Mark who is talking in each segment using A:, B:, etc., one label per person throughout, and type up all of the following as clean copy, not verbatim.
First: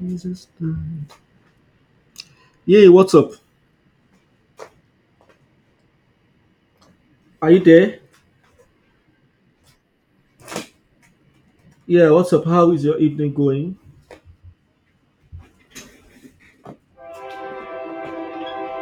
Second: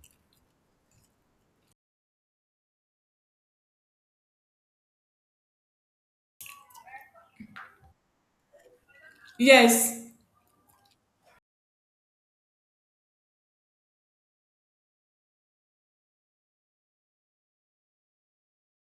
A: Jesus. Name. Yay, what's up? Are you there?
B: Yes,
A: Yeah, what's up? How is your evening going?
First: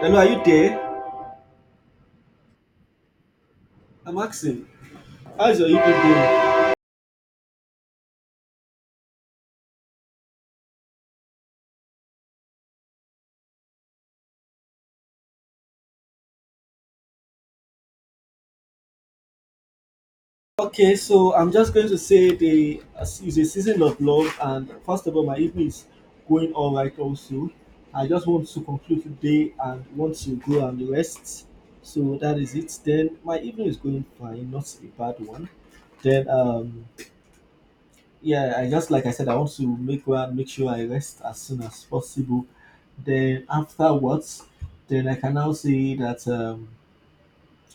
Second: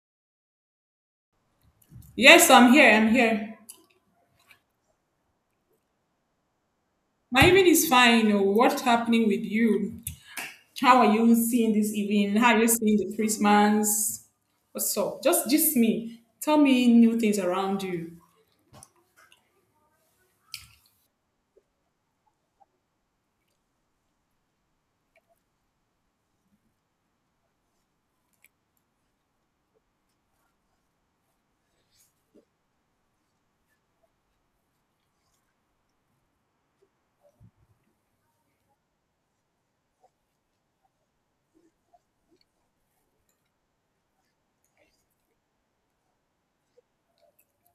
A: Hello, are you there?
B: yes, I'm here. I'm here.
A: I'm asking. How's your evening going?
B: My evening is fine. Oh, what's happening with you? How are you seeing this evening? How are you seeing the Christmas? What's up? Just me. Tell me new things around you.
A: Okay, so I'm just going to say the it's a season of love, and first of all, my evening is going all right also. I just want to conclude today and want to go and rest. So that is it. Then my evening is going fine, not a bad one. Then yeah, I just like I said, I want to make sure I rest as soon as possible. Then afterwards, then I can now see that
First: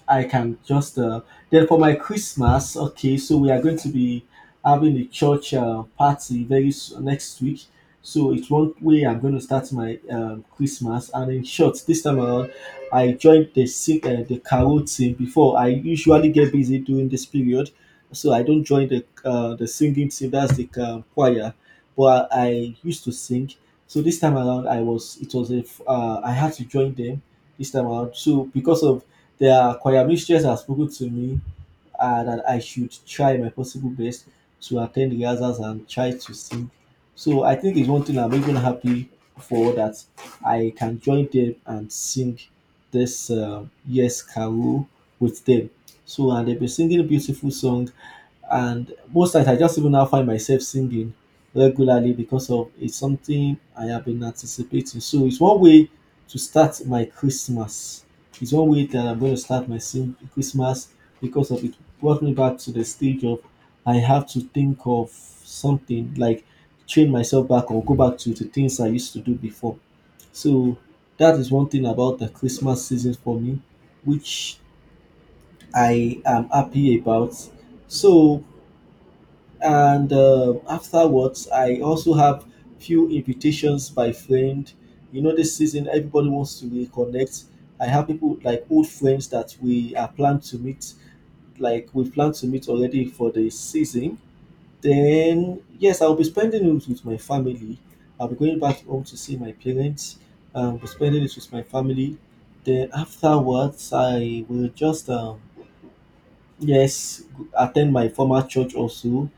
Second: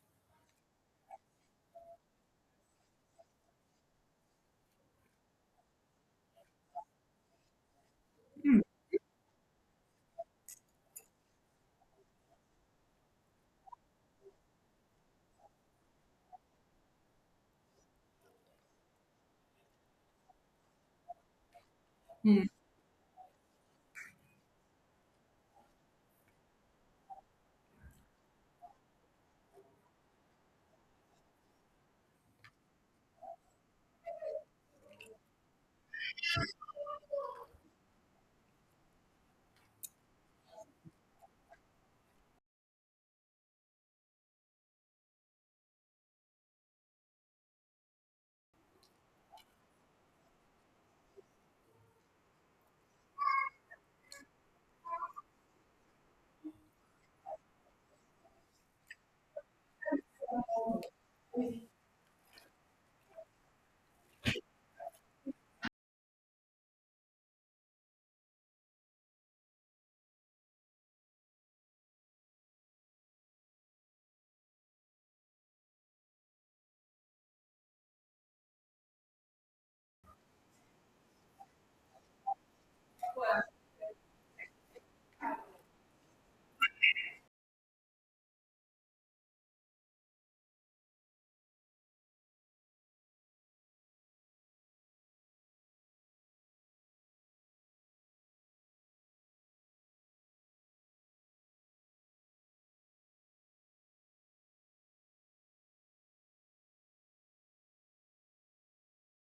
A: I can just then for my Christmas. Okay, so we are going to be having a church party next week. So it's
B: Hmm.
A: one way I'm going to start my Christmas. And in short, this time around, I joined the the carol team. Before, I usually get busy during this period, so I don't join the singing team. That's the choir, but
B: Hmm.
A: I used to sing. So this time around, I was it was I had to join them this time around. So because of their choir mistress has spoken to me that I should try my possible best to attend rehearsals and try to sing. So I think it's one thing I'm even happy for, that I can join them and sing this Yes Carol with them. So, and they've been singing a beautiful song, and most times I just even now find myself singing regularly, because of it's something I have been anticipating. So it's one way to start my Christmas. It's one way that I'm going to start my Christmas, because of it brought me back to the stage of I have to think of something like train myself back or go back to the things I used to do before. So that is one thing about the Christmas season for me, which I am happy about. So, and afterwards, I also have few invitations by friend. You know, this season everybody wants to reconnect. I have people like old friends that we are planned to meet, like we plan to meet already for the season. Then yes, I'll be spending it with my family. I'll be going back home to see my parents, be spending it with my family. Then afterwards, I will just yes, attend my former church also,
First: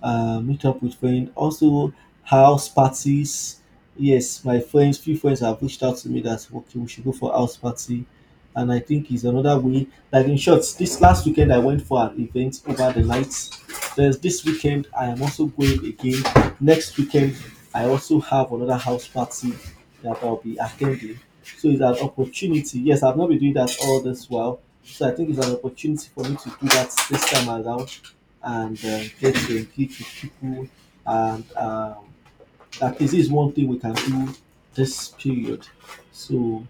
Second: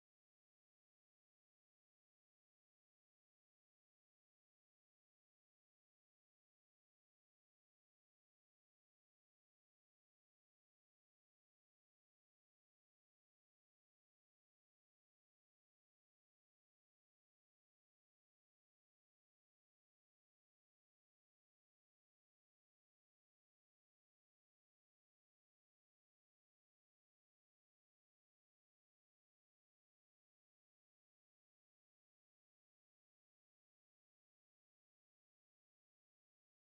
A: meet up with friends, also house parties. Yes, my friends, few friends have reached out to me that okay, we should go for house party, and I think it's another way. Like in short, this last weekend I went for an event over the night. There's this weekend I am also going again. Next weekend I also have another house party that I'll be attending. So it's an opportunity. Yes, I've not been doing that all this while, so I think it's an opportunity for me to do that this time around and get to engage with people. And at is one thing we can do this period. So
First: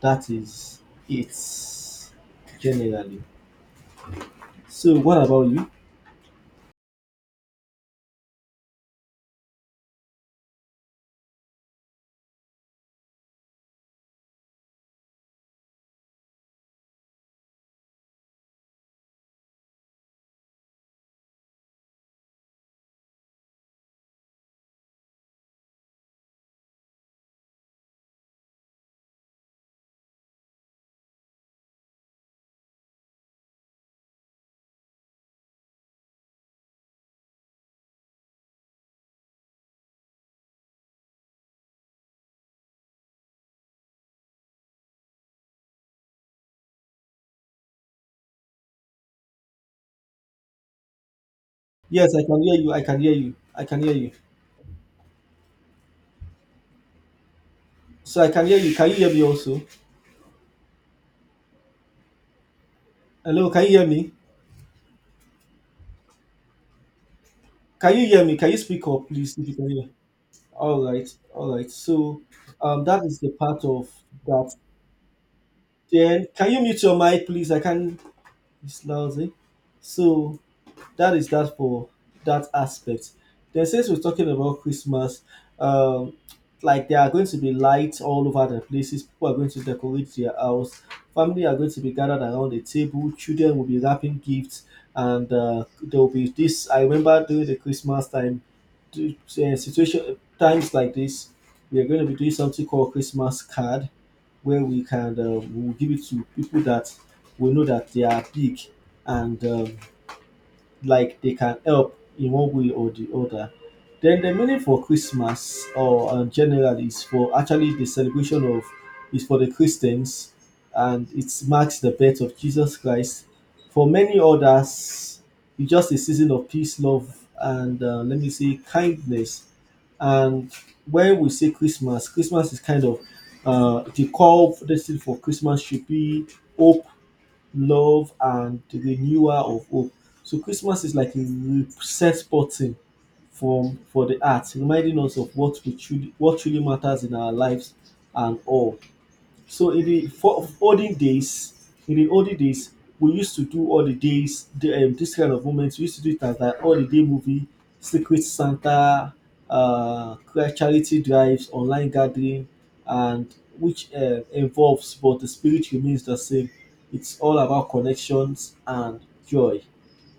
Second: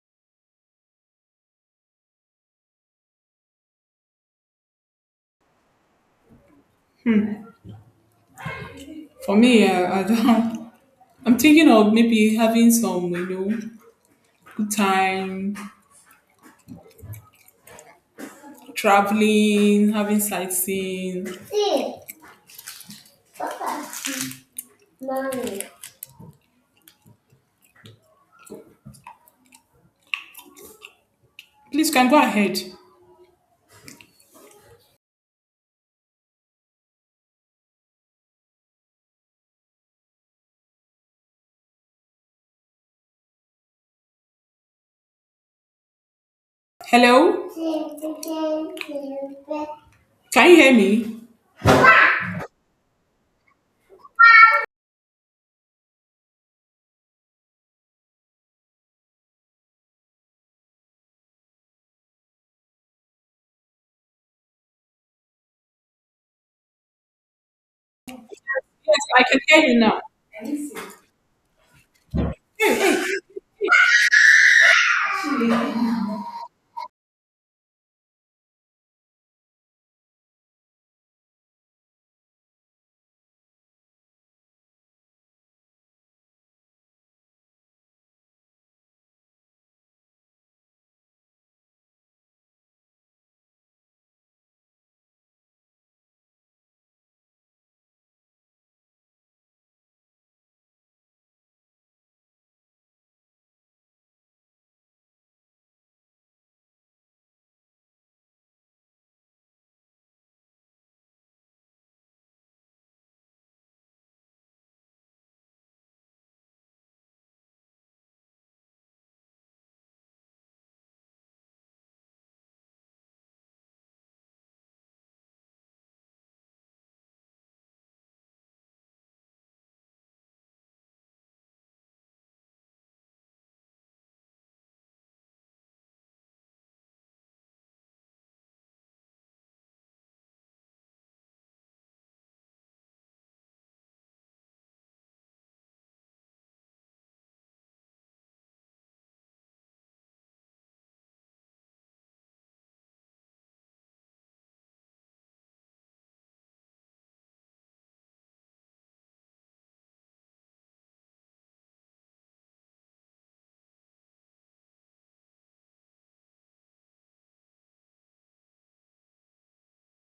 A: that is it generally. So what about you?
B: For me, I don't, I'm thinking of maybe having some, good time, traveling, having sightseeing. See, Mommy. Please, can go ahead. Hello? Can you hear me?
A: Yes, I can hear you. I can hear you. I can hear you. So I can hear you. Can you hear me also? Hello, can you hear me? Can you hear me? Can you speak
B: Yes,
A: up,
B: I
A: please,
B: can
A: if you
B: hear
A: can
B: you
A: hear?
B: now.
A: All right, all right. So that is the part of that. Then, can you mute your mic, please? I can't. It's lousy. So, that is that for that aspect. Then since we're talking about Christmas, um, like there are going to be lights all over the places. People are going to decorate their house. Family are going to be gathered around the table. Children will be wrapping gifts, and there will be this. I remember during the Christmas time, do- situation times like this, we are going to be doing something called Christmas card, where we can we'll give it to people that we know that they are big, and like they can help in one way or the other. Then the meaning for Christmas or generally is for actually the celebration of is for the Christians, and it marks the birth of Jesus Christ. For many others, it's just a season of peace, love, and let me say kindness. And when we say Christmas, Christmas is kind of the call for this for Christmas should be hope, love, and the renewal of hope. So Christmas is like a reset button from for the heart, reminding us of what truly matters in our lives and all. So in the for olden days, in the olden days, we used to do all the days, the, this kind of moments. We used to do it as like all the day movie, Secret Santa, uh, charity drives, online gathering, and which involves, but the spirit remains the same. It's all about connections and joy.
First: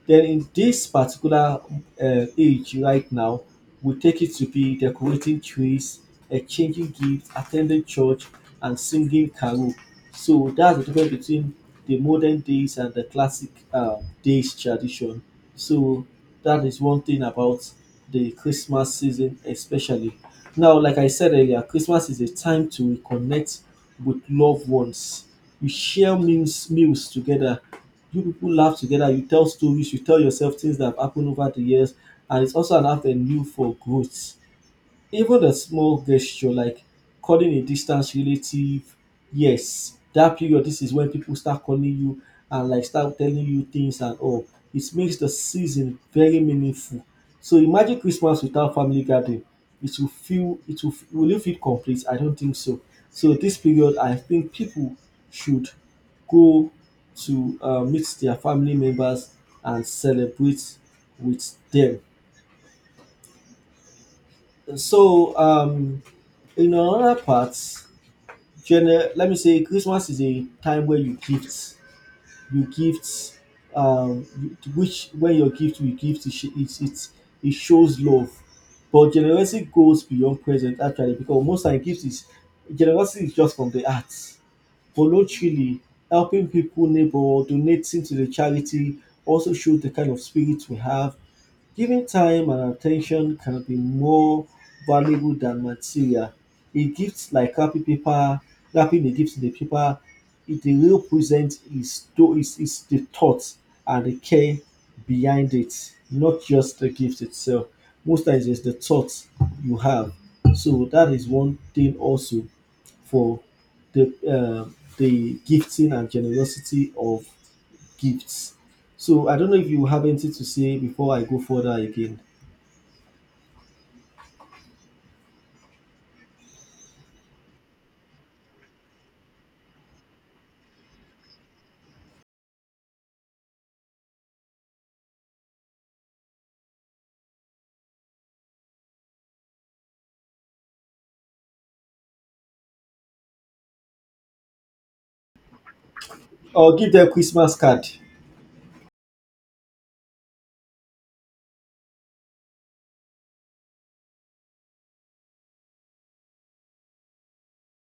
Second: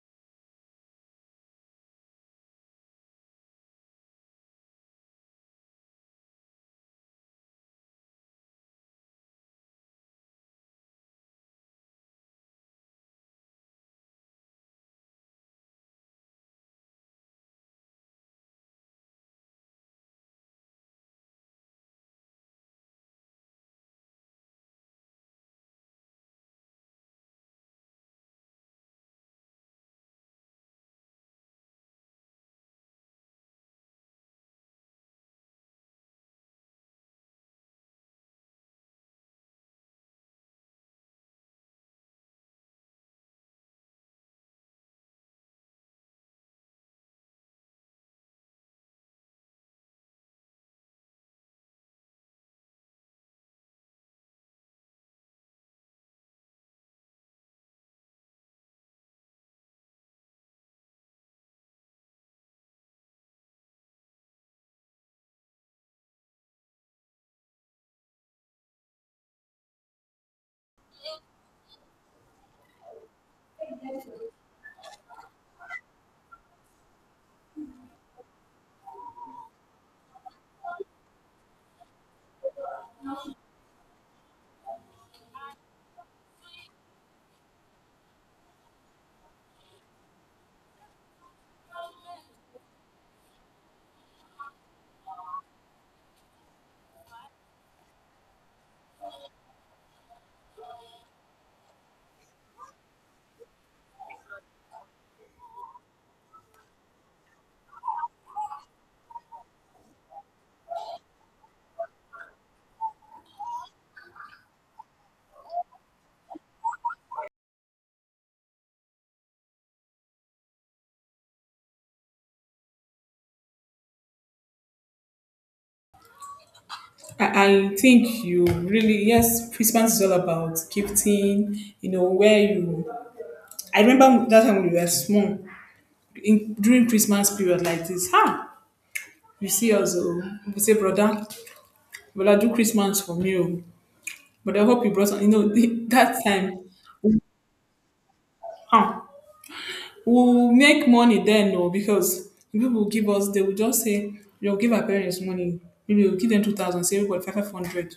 A: Then in this particular age right now, we take it to be decorating trees, exchanging gifts, attending church, and singing carol. So that's the difference between the modern days and the classic days tradition. So that is one thing about the Christmas season, especially now. Like I said earlier, Christmas is a time to reconnect with loved ones. You share meals together, you people laugh together, you tell stories, you tell yourself things that have happened over the years, and it's also an avenue for growth. Even a small gesture like calling a distance relative, yes, that period, this is when people start calling you and like start telling you things and all. It makes the season very meaningful. So imagine Christmas without family gathering. It will it feel complete? I don't think so. So this period I think people should go to meet their family members and celebrate with them. So, in another part, let me say Christmas is a time where you gift, which when your gift you gift it sh- it shows love, but generosity goes beyond present actually, because most time gifts is generosity is just from the heart, voluntarily helping people, neighbor, donating to the charity also shows the kind of spirit we have. Giving time and attention can be more valuable than material. A gift like wrapping paper, wrapping a gift in a paper, it is the thought and the care behind it, not just the gift itself. Most times it's the thought you have. So that is one thing also for the uh, the gifting and generosity of gifts. So I don't know if you have anything to say before I go further again.
B: I, I think you really, yes, Christmas is all about gifting, where you. I remember that time when we were small, during Christmas period like this, huh? You see us, oh, we say, brother, brother, do Christmas for me. Oh. But I hope you brought, that time,
A: Or give them Christmas card.
B: huh? We will make money then o, because if people will give us, they will just say they will give our parents money. Maybe we will give them 2,000, say everybody five hundred.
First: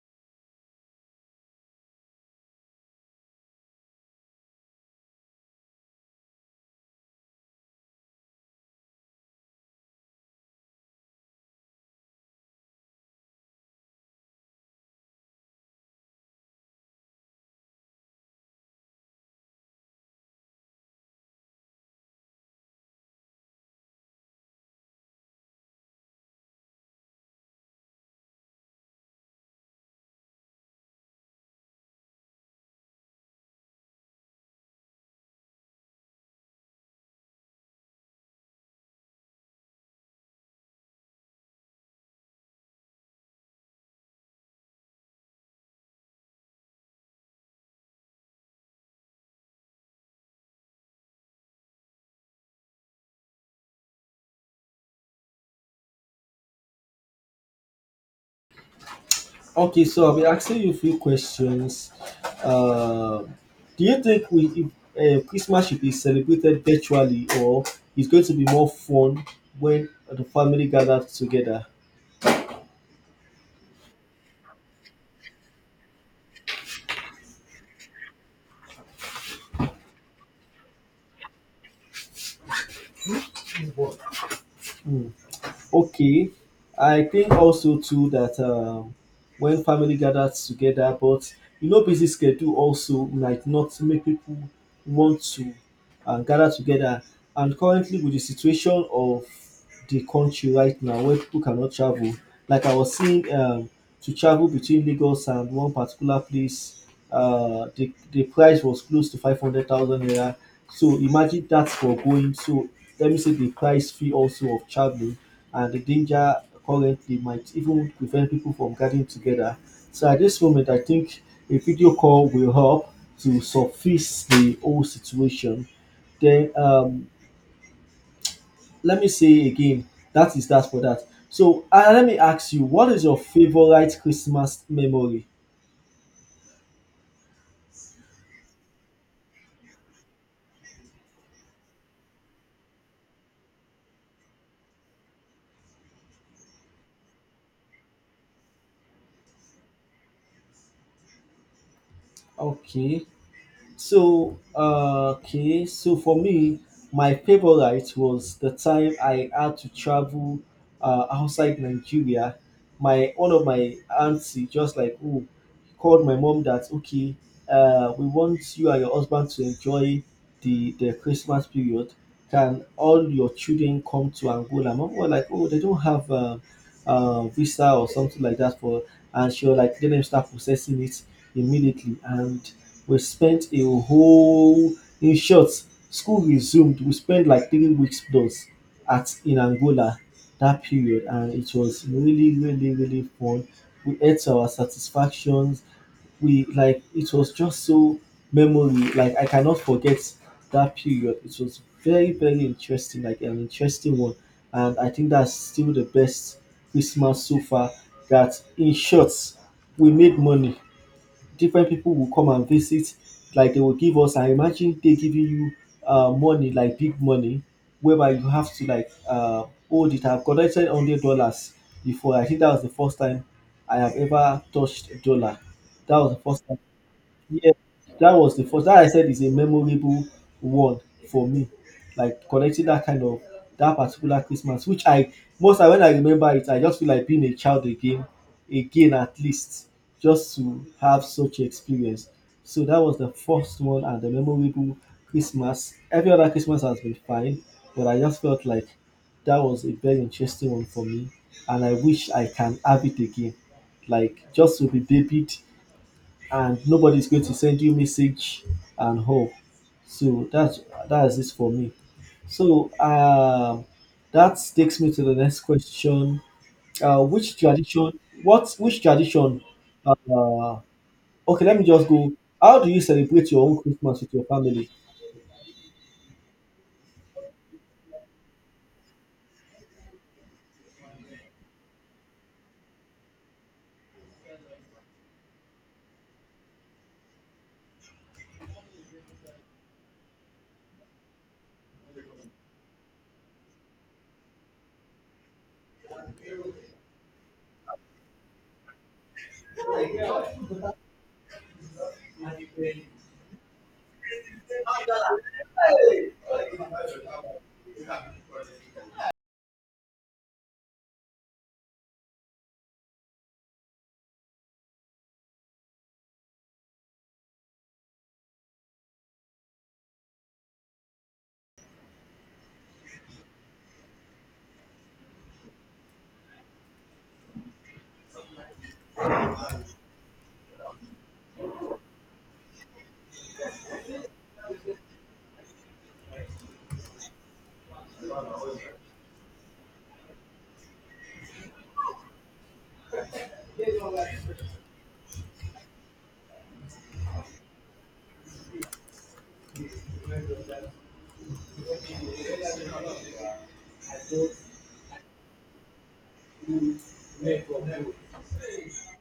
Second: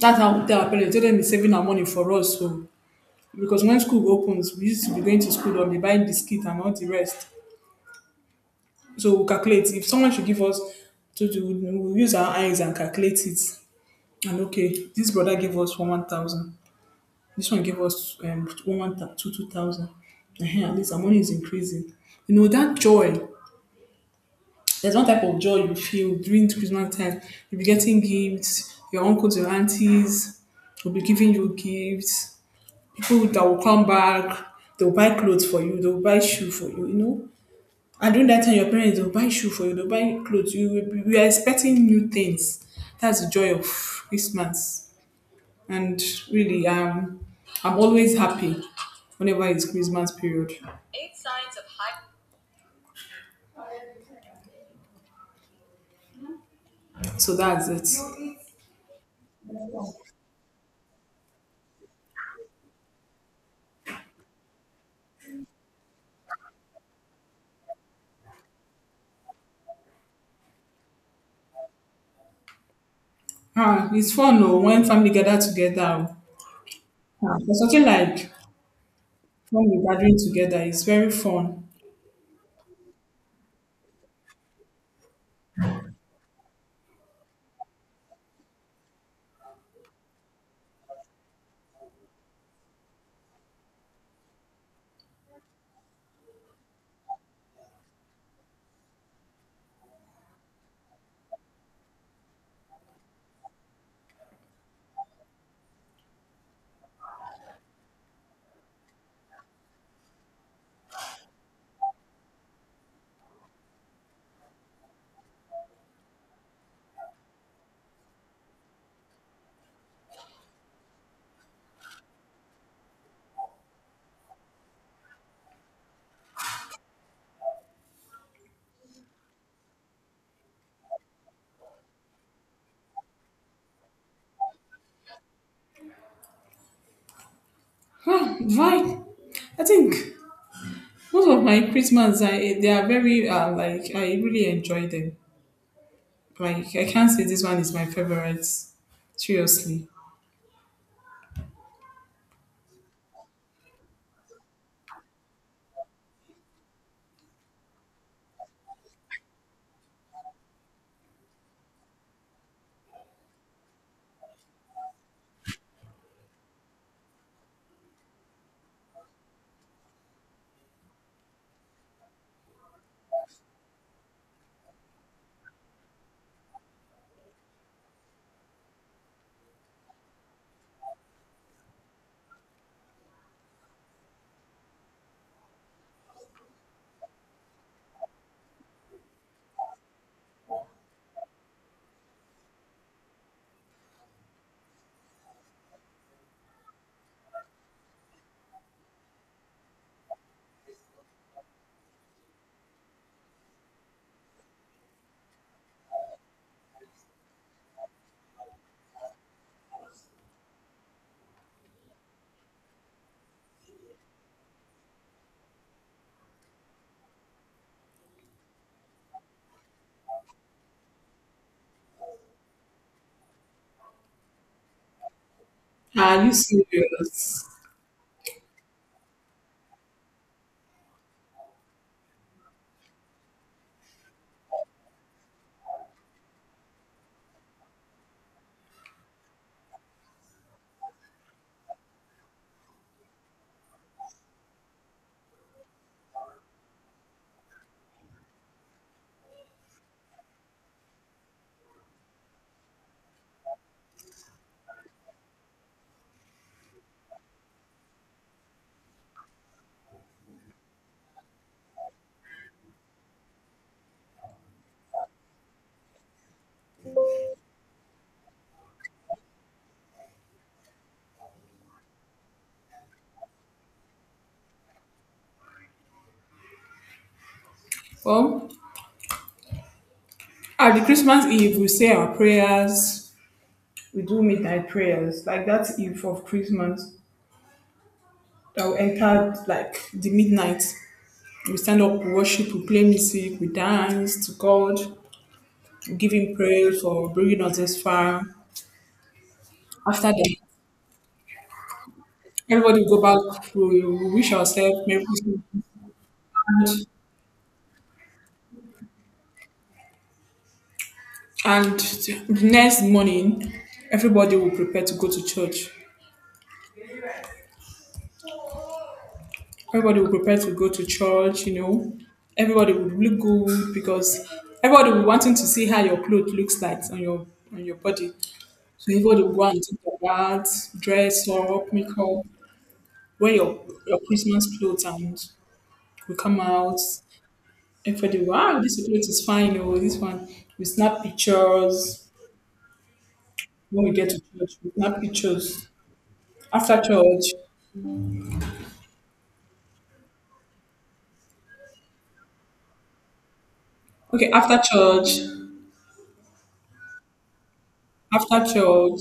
B: That's how we tell our parents, tell them be saving our money for us. So because when school opens we used to be going to school or be buying biscuit and all the rest, so we will calculate if someone should give us. To two, we will use our eyes and calculate it, and okay, this brother gave us one thousand, this one gave us one one two two thousand. At least our money is increasing. You know that joy. There's one type of joy you feel during Christmas time. You'll be getting gifts, your uncles, your aunties will be giving you gifts. People that will come back, they'll buy clothes for you, they'll buy shoe for you, you know. And during that time, your parents will buy shoe for you, they'll buy clothes. We are expecting new things. That's the joy of Christmas. And really, I'm always happy whenever it's Christmas period. So that's it.
A: Okay, so I'll be asking you a few questions. Uh, do you think we if, Christmas should be celebrated virtually, or it's going to be more fun when the family gathers together?
B: Ah, it's fun though when family gather together. Ah, there's something like when we gathering together it's very fun.
A: Hmm. Okay, I think also too that when family gathers together, but you know, busy schedule also might not make people want to gather together. And currently, with the situation of the country right now, where people cannot travel, like I was seeing, to travel between Lagos and one particular place, the price was close to 500,000 naira. So imagine that for going. So let me say the price fee also of travel and the danger currently might even prevent people from gathering together. So at this moment, I think a video call will help to suffice the whole situation. Then let me say again, that is that for that. So let me ask you, what is your favorite Christmas memory?
B: Huh, why? I think most of my Christmas, I they are very like I really enjoy them. Like I can't say this one is my favorite. Seriously,
A: Okay. So, so for me, my favorite was the time I had to travel outside Nigeria. My one of my auntie just like oh called my mom that okay, we want you and your husband to enjoy the Christmas period. Can all your children come to Angola? Mom was like oh they don't have visa or something like that for, and she was like let them start processing it immediately, and we spent a whole in short, school resumed. We spent like 3 weeks plus at in Angola that period, and it was really, really, really fun. We ate to our satisfactions. We like it was just so memory. Like I cannot forget that period. It was very, very interesting, like an interesting one. And I think that's still the best Christmas so far. That in short, we made money, different people will come and visit. Like they will give us, I imagine they giving you money like big money, whereby you have to like hold it. I've collected $100 before. I think that was the first time I have ever touched a dollar. That was the
B: are you
A: first time.
B: serious?
A: Yeah, that was the first that I said is a memorable one for me. Like connecting that kind of that particular Christmas, which I most time when I remember it, I just feel like being a child again, again at least, just to have such experience. So that was the first one and the memorable Christmas. Every other Christmas has been fine, but I just felt like that was a very interesting one for me, and I wish I can have it again, like just to be babied and nobody's going to send you message and all. So that's it for me. So that takes me to the next question. Which tradition? What which tradition? Uh, okay, let me just go. How do you celebrate your own Christmas with your family?
B: Well, at the Christmas Eve we say our prayers. We do midnight prayers like that Eve of Christmas. That we enter like the midnight. We stand up, we worship, we play music, we dance to God, giving praise for bringing us this far. After that, everybody will go back. We will wish ourselves Merry Christmas. And next morning, everybody will prepare to go to church. Everybody will prepare to go to church. Everybody will look good because everybody will wanting to see how your clothes looks like on your body. So everybody will go and take your bath, dress up, make up, wear your Christmas clothes, and we come out. And for the wow, this security is fine. Oh, this one we snap pictures when we get to church. We snap pictures after church. Okay, after church,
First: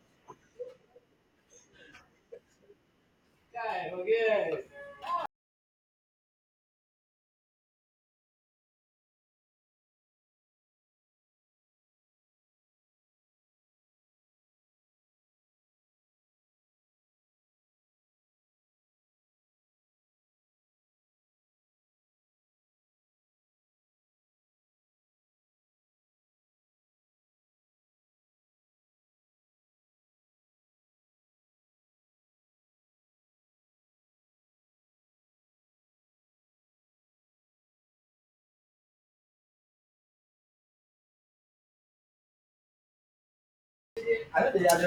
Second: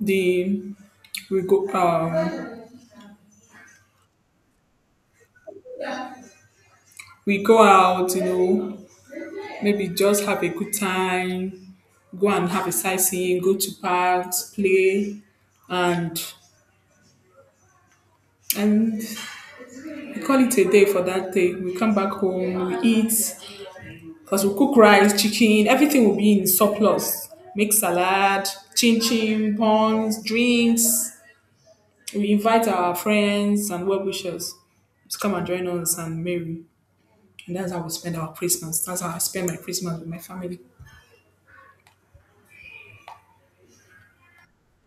B: the we go um we go out. Maybe just have a good time. Go and have a sightseeing. Go to parks, play, and and we call it a day for that day. We come back home. We eat. Because we'll cook rice, chicken, everything will be in surplus. Make salad, chin chin, buns, drinks. We invite our friends and well wishers to come and join us and merry. And that's how we spend our Christmas. That's how I spend my Christmas with my family.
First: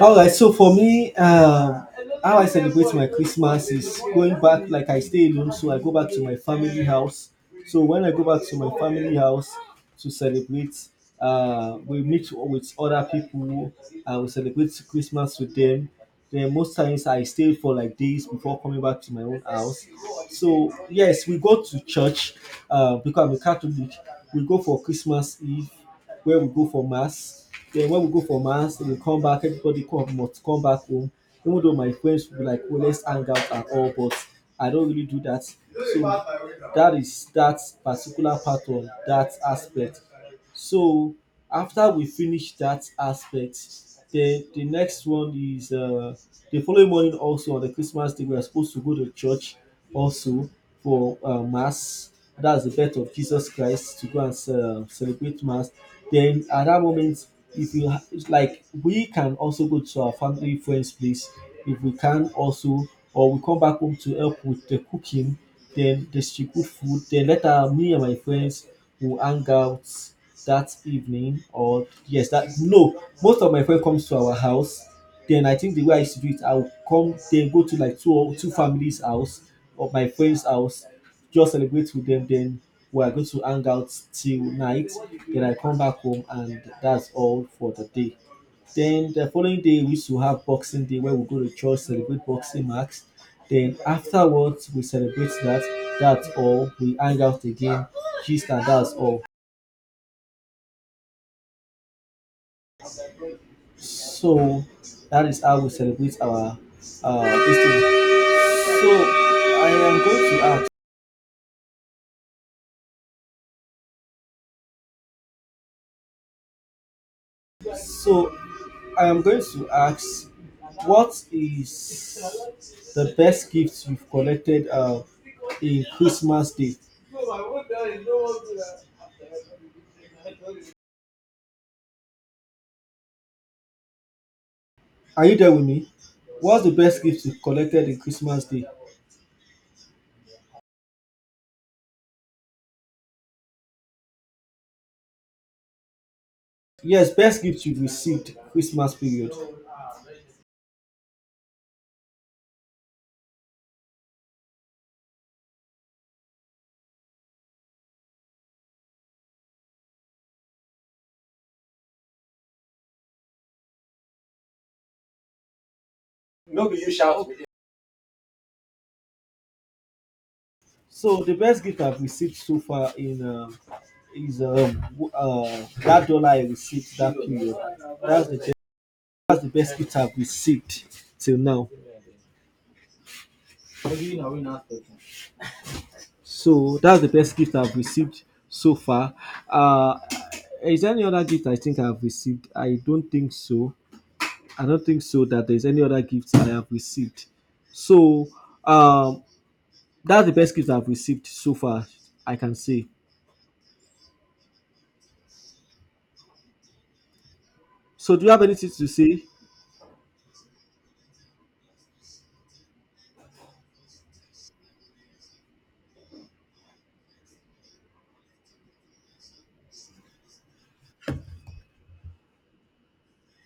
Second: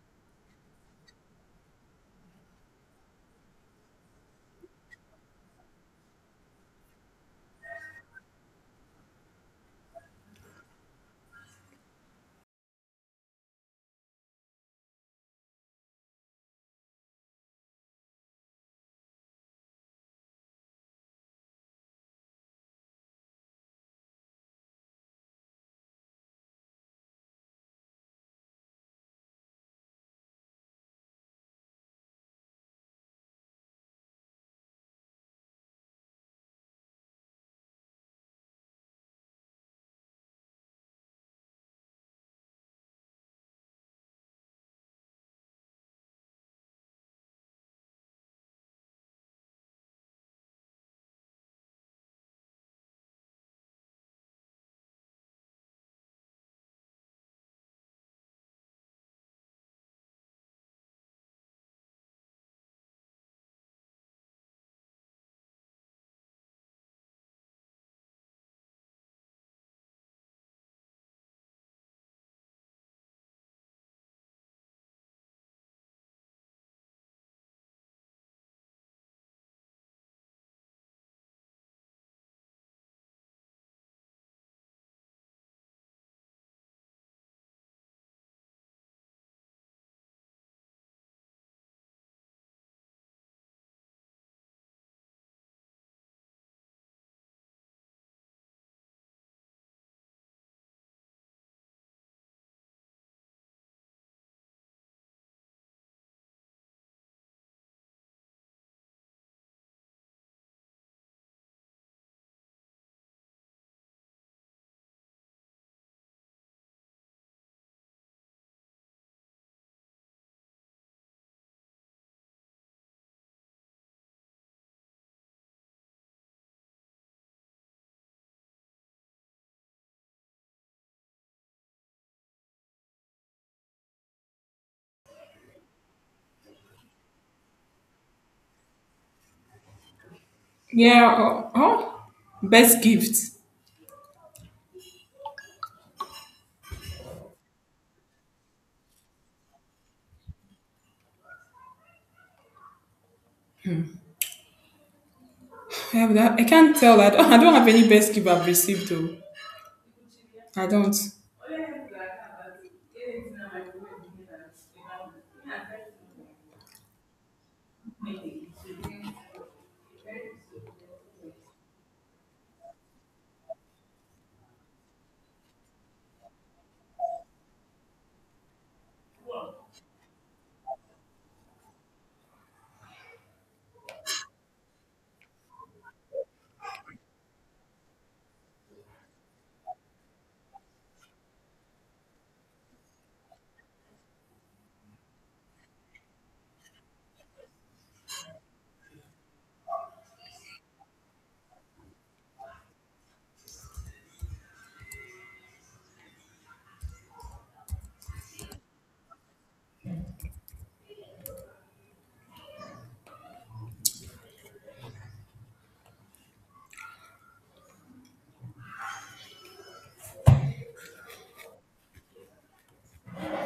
A: All right, so for me, how I celebrate my Christmas is going back, like I stay alone, so I go back to my family house. So when I go back to my family house to celebrate, we meet with other people, I will celebrate Christmas with them. Then most times I stay for like days before coming back to my own house. So yes, we go to church because I'm a Catholic. We go for Christmas Eve where we go for mass. Then when we go for mass, we come back, everybody come must come back home. Even though my friends will be like, oh, let's hang out and all, but I don't really do that. So that is that particular part of that aspect. So after we finish that aspect, the next one is the following morning also on the Christmas day we are supposed to go to church also for mass. That's the birth of Jesus Christ to go and celebrate mass. Then at that moment, if you ha- it's like we can also go to our family friends place if we can also, or we come back home to help with the cooking, then distribute food, then later me and my friends will hang out that evening. Or yes, that no, most of my friend comes to our house, then I think the way I used to do it, I would come then go to like 2 or 2 families house or my friends house, just celebrate with them, then we are going to hang out till night, then I come back home and that's all for the day. Then the following day we used to have Boxing Day where we go to church, celebrate boxing marks, then afterwards we celebrate that, that's all, we hang out again, gist and that's all. So that is how we celebrate our this So I am going to ask so I am going to ask what is the best gift you've collected in Christmas Day? Are you there with me? What's the best gift you've collected in Christmas Day?
B: Yeah, oh, oh. Best gift.
A: Yes, best gift you've received Christmas period.
B: I, have that. I can't tell. I don't, I don't have any best gift I've received though. I don't.
A: No, be you shout. So the best gift I've received so far in that dollar I received that period. That's the that's the best gift I've received till now. So that's the best gift I've received so far. Uh, is there any other gift I think I've received? I don't think so. I don't think so that there's any other gifts I have received. So um, that's the best gift I've received so far, I can say. So do you have anything to say?